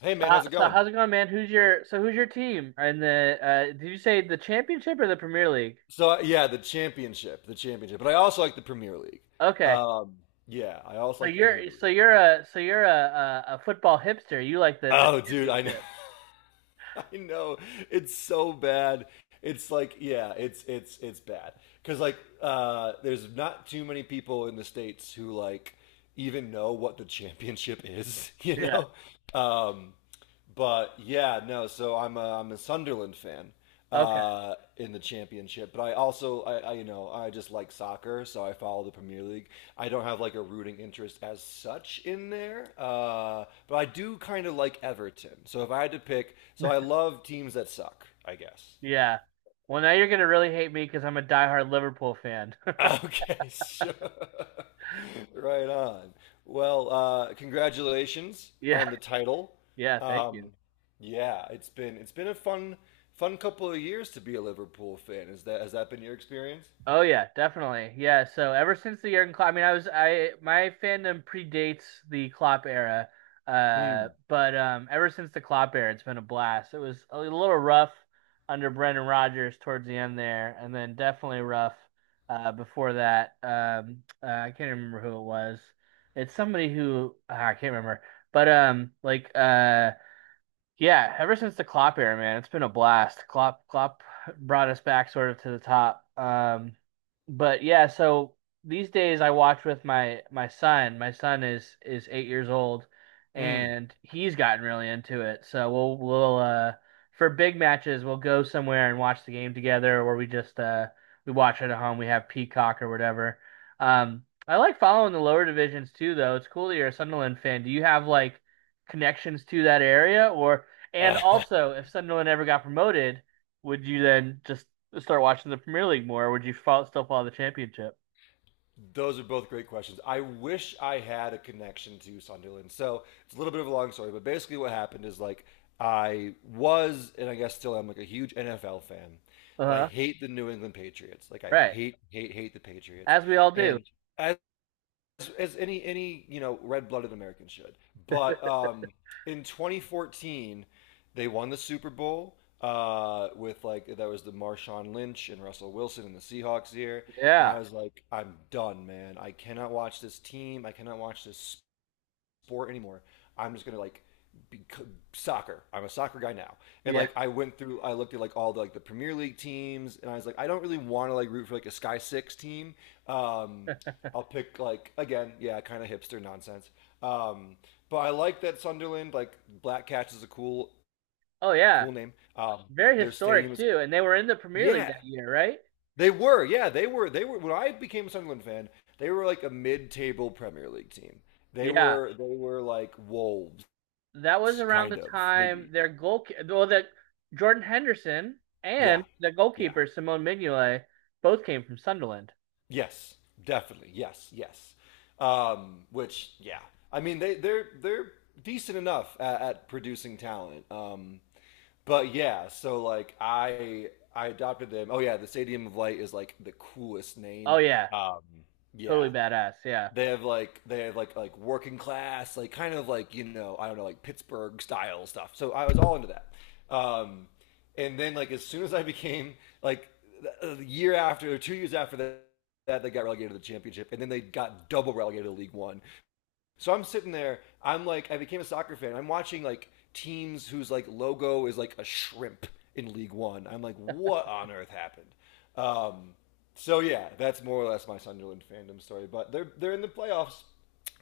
Hey So, man, how's it going? how's it going, man? Who's your who's your team? And the did you say the championship or the Premier League? So the championship, but I also like the Premier League. Okay, Um, yeah, I also so like the Premier you're so League. you're a so you're a a, a football hipster. You like the Oh, dude, I know, championship. I know, it's so bad. It's like yeah, it's bad because there's not too many people in the States who like even know what the championship is, Yeah. Um, But yeah, no. So I'm a Sunderland fan Okay. In the championship, but I also I you know I just like soccer, so I follow the Premier League. I don't have like a rooting interest as such in there, but I do kind of like Everton. So if I had to pick, so I love teams that suck, I guess. Yeah. Well, now you're gonna really hate me because I'm a diehard Liverpool fan. Okay, sure. Right on. Well, congratulations Yeah. on the title. Yeah. Thank you. Um, yeah, it's been a fun couple of years to be a Liverpool fan. Is that has that been your experience? Oh yeah, definitely. Yeah. So ever since the Jurgen Klopp, I mean, I was I my fandom predates the Klopp era, Mm. but ever since the Klopp era, it's been a blast. It was a little rough under Brendan Rodgers towards the end there, and then definitely rough before that. I can't remember who it was. It's somebody who I can't remember, but Yeah, ever since the Klopp era, man, it's been a blast. Klopp brought us back sort of to the top. But yeah, so these days I watch with my son. My son is 8 years old, Mm. and he's gotten really into it. So we'll for big matches we'll go somewhere and watch the game together, or we just we watch it at home. We have Peacock or whatever. I like following the lower divisions too, though. It's cool that you're a Sunderland fan. Do you have like connections to that area or? And also, if Sunderland ever got promoted, would you then just start watching the Premier League more, or would you still follow the Championship? Those are both great questions. I wish I had a connection to Sunderland. So it's a little bit of a long story, but basically what happened is like I was, and I guess still am, like a huge NFL fan, Uh but I huh. hate the New England Patriots. Like I Right. hate, hate, hate the Patriots. As we all do. And as as any you know red-blooded American should. But in 2014, they won the Super Bowl with like that was the Marshawn Lynch and Russell Wilson and the Seahawks here, and I Yeah. was like, I'm done, man. I cannot watch this team. I cannot watch this sport anymore. I'm just gonna like be soccer. I'm a soccer guy now, and Yeah. like I went through, I looked at like all the like the Premier League teams, and I was like, I don't really want to like root for like a Sky Six team. Um, I'll pick like again, yeah, kind of hipster nonsense. Um, but I like that Sunderland, like Black Cats is a Oh, yeah. cool name. Very Their stadium historic, is too. And they were in the Premier League yeah, that year, right? they were when I became a Sunderland fan, they were like a mid-table Premier League team. They Yeah. were they were like wolves That was s- around kind the of time maybe their goal, well, that Jordan Henderson yeah, and the yeah, goalkeeper, Simone Mignolet, both came from Sunderland. yes, definitely, yes, yes. Which yeah I mean they're decent enough at producing talent. But yeah, so like I adopted them. Oh, yeah, the Stadium of Light is like the coolest Oh, name. yeah. um Totally yeah badass. Yeah. they have like they have like working class, like kind of, like you know, I don't know, like pittsburgh style stuff, so I was all into that. um and then, like, as soon as I became like a year after or 2 years after that that they got relegated to the championship, and then they got double relegated to League One. So I'm sitting there. I'm like, I became a soccer fan. I'm watching like teams whose like logo is like a shrimp in League One. I'm like, what on earth happened? Um, so yeah, that's more or less my Sunderland fandom story. But they're in the playoffs,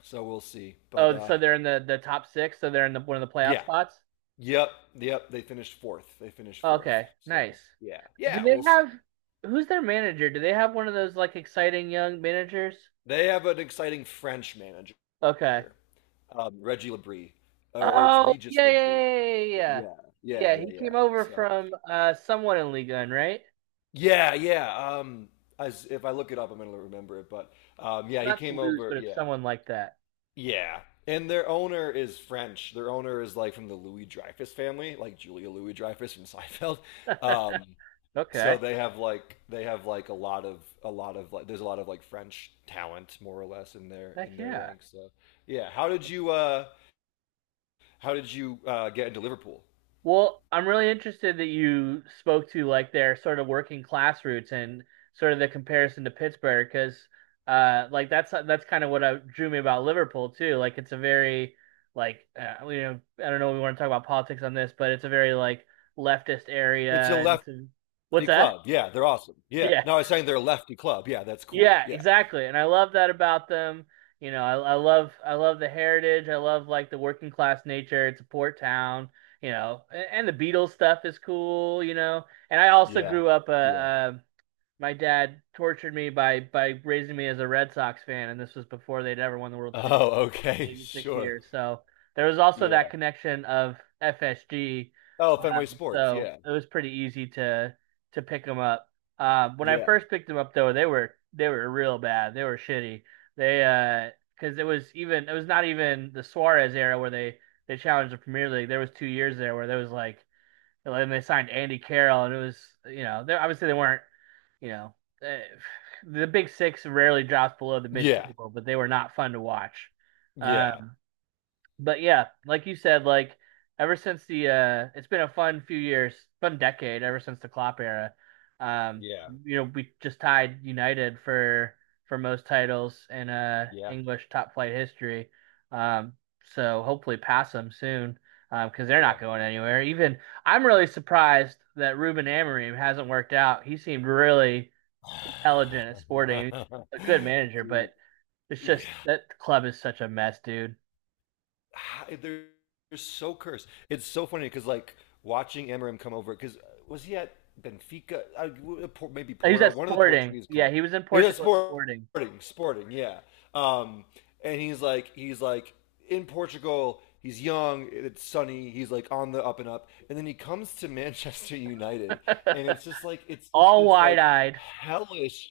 so we'll see. But Oh, so they're in the top six. So they're in the one of the playoff yeah, spots. yep, yep. They finished fourth. They finished fourth. Okay, nice. So yeah, Do yeah, they we'll see. have who's their manager? Do they have one of those like exciting young managers? They have an exciting French manager, Okay. Reggie Labrie, or it's Oh, Regis yeah, yeah, yeah, Labrie. yeah, yeah. Yeah, yeah, Yeah, yeah, yeah, he yeah. came over So from someone in Ligue 1, right? yeah, yeah. As if I look it up, I'm gonna remember it. But yeah, he Not to came lose, over. but it's Yeah, someone like that. yeah. And their owner is French. Their owner is like from the Louis Dreyfus family, like Julia Louis Dreyfus from Seinfeld. Um, Okay. so they have like a lot of like there's a lot of like French talent more or less in Heck their yeah. ranks. So yeah, how did you get into Liverpool? Well, I'm really interested that you spoke to like their sort of working class roots and sort of the comparison to Pittsburgh because like that's kind of what drew me about Liverpool too. Like it's a very like you know, I don't know if we want to talk about politics on this, but it's a very like leftist area It's a and it's a lefty what's that? club. Yeah, they're awesome. Yeah. Yeah. No, I was saying they're a lefty club. Yeah, that's cool. Yeah, Yeah. exactly. And I love that about them. You know, I love the heritage. I love like the working class nature. It's a port town, you know, and the Beatles stuff is cool, you know. And I also Yeah. grew up my dad tortured me by raising me as a Red Sox fan, and this was before they'd ever won the World Series Oh, okay, maybe six sure. years. So there was also Yeah. that connection of FSG. Oh, Fenway Sports. So Yeah. it was pretty easy to pick them up. When I Yeah. first picked them up, though, they were real bad. They were shitty. They because it was even it was not even the Suarez era where they challenged the Premier League. There was 2 years there where there was like and they signed Andy Carroll, and it was you know they obviously they weren't you know. eh, the Big Six rarely drops below the mid Yeah. table, but they were not fun to watch. Yeah. Um, but yeah, like you said, like ever since the it's been a fun few years, fun decade ever since the Klopp era. Um, Yeah. you know, we just tied United for most titles in Yeah. English top flight history. Um, so hopefully pass them soon. Because they're Yeah. not going anywhere. Even I'm really surprised that Ruben Amorim hasn't worked out. He seemed really intelligent at Sporting, a good manager, Dude. but it's Yeah. just that club is such a mess, dude. they're, they're so cursed. It's so funny because like watching Amarim come over because was he at Benfica? I, w- Por- maybe Oh, he was Porto, at one of the Sporting. Portuguese Yeah, clubs. he was in Yeah, Portugal at Sporting. Sporting, yeah. Um, and he's like in Portugal. He's young. It's sunny. He's like on the up and up. And then he comes to Manchester United, and it's just like it's just All this wide like eyed. hellish,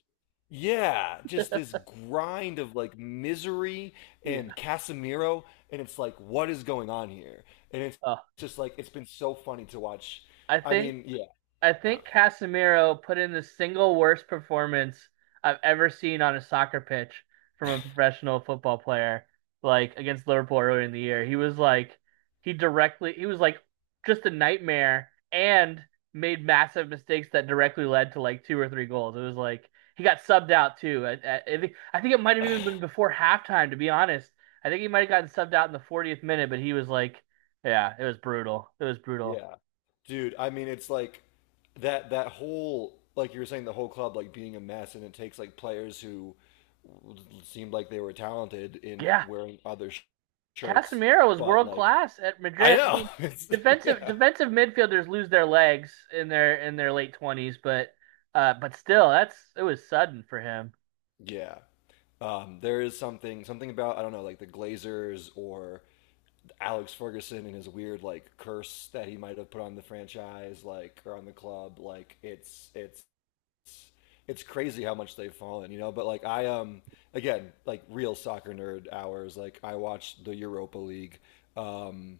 yeah, just this grind of like misery Yeah. and Casemiro, and it's like, what is going on here? And it's Oh, just like it's been so funny to watch. I I think mean, yeah, I no, think Casemiro put in the single worst performance I've ever seen on a soccer pitch from a professional football player, like against Liverpool earlier in the year. He was like, he directly, he was like just a nightmare and made massive mistakes that directly led to like two or three goals. It was like he got subbed out too. I think it might have even been before halftime, to be honest. I think he might have gotten subbed out in the 40th minute, but he was like, yeah, it was brutal. It was brutal. yeah, dude. I mean, it's like that that whole like you were saying the whole club like being a mess, and it takes like players who seemed like they were talented in Yeah, wearing other shirts, Casemiro was but world like class at I Madrid. I know, mean, it's, defensive yeah, defensive midfielders lose their legs in their late 20s, but still, that's it was sudden for him. yeah. There is something about I don't know like the Glazers or Alex Ferguson and his weird like curse that he might have put on the franchise, like or on the club. Like it's it's crazy how much they've fallen, you know. But like I again like real soccer nerd hours. Like I watched the Europa League, um,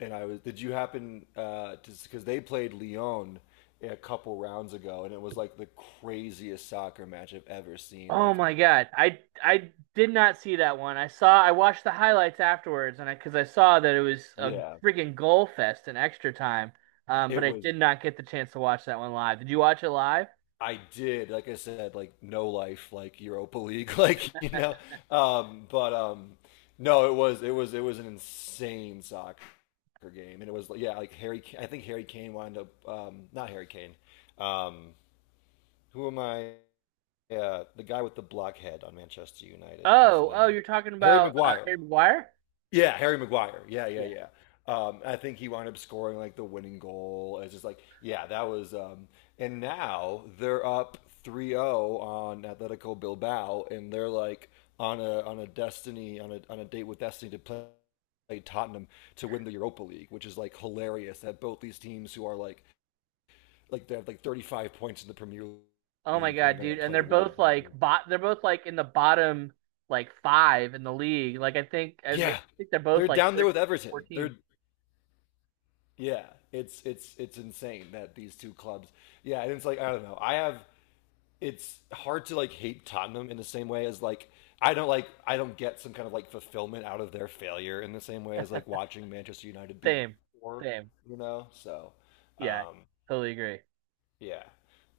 and I was. Did you happen to because they played Lyon a couple rounds ago, and it was like the craziest soccer match I've ever seen. Oh Like my God, I did not see that one. I watched the highlights afterwards, and I because I saw that it was a yeah, freaking goal fest in extra time. But it I was did not get the chance to watch that one live. Did you watch it live? I did, like I said, like no life, like Europa League, like you know. But no, it was it was an insane soccer game, and it was yeah, like Harry. I think Harry Kane wound up not Harry Kane. Um, who am I? The guy with the blockhead on Manchester United, whose Oh, oh, name you're talking Harry about Maguire. Harry Maguire? Yeah, Harry Maguire. Yeah, yeah, Yeah. yeah. I think he wound up scoring like the winning goal. It's just like, yeah, that was. And now they're up 3-0 on Atletico Bilbao, and they're like on a destiny on a date with destiny to play Tottenham to win the Europa League, which is like hilarious that both these teams who are like they have like 35 points in the Premier Oh my League, and they're God, gonna dude. And play they're to win both the Europa like League. bot they're both like in the bottom like five in the league. Like I think I mean, I Yeah, think they're both they're like down there 13, with Everton. 14. They're yeah, it's it's insane that these two clubs. Yeah, and it's like I don't know. I have it's hard to like hate Tottenham in the same way as like I don't get some kind of like fulfillment out of their failure in the same way as like watching Manchester United be Same. poor, Same. you know? So, Yeah, um totally agree. yeah.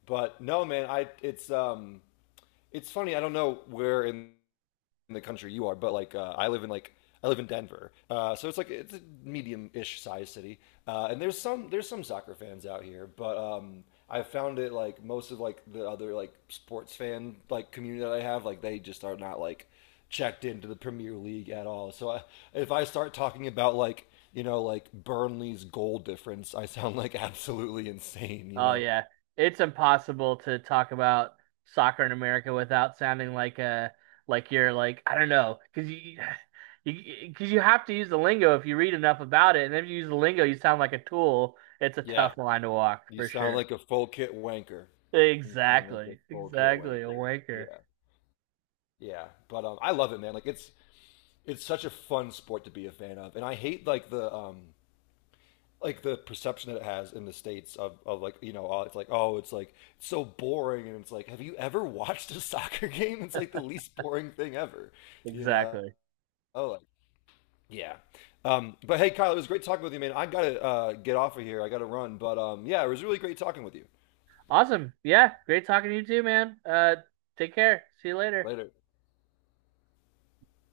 But no, man, I it's funny. I don't know where in the country you are, but like I live in like I live in Denver, so it's like it's a medium-ish size city, and there's some soccer fans out here, but I found it like most of like the other like sports fan like community that I have, like they just are not like checked into the Premier League at all. So I, if I start talking about like you know like Burnley's goal difference, I sound like absolutely insane. You Oh know? yeah. It's impossible to talk about soccer in America without sounding like a like you're like I don't know because you because you have to use the lingo if you read enough about it and then if you use the lingo you sound like a tool. It's a Yeah, tough line to walk you for sound sure. like a full kit wanker. You sound like a Exactly. full kit Exactly. A wanker. wanker. Yeah. Yeah, but I love it, man. Like it's such a fun sport to be a fan of, and I hate like the perception that it has in the states of like you know it's like oh it's like it's so boring and it's like have you ever watched a soccer game? It's like the least boring thing ever, you know? Exactly. Oh, like, yeah. But hey, Kyle, it was great talking with you, man. I gotta get off of here. I gotta run, but yeah, it was really great talking with you. Awesome. Yeah. Great talking to you too, man. Take care. See you later. Later.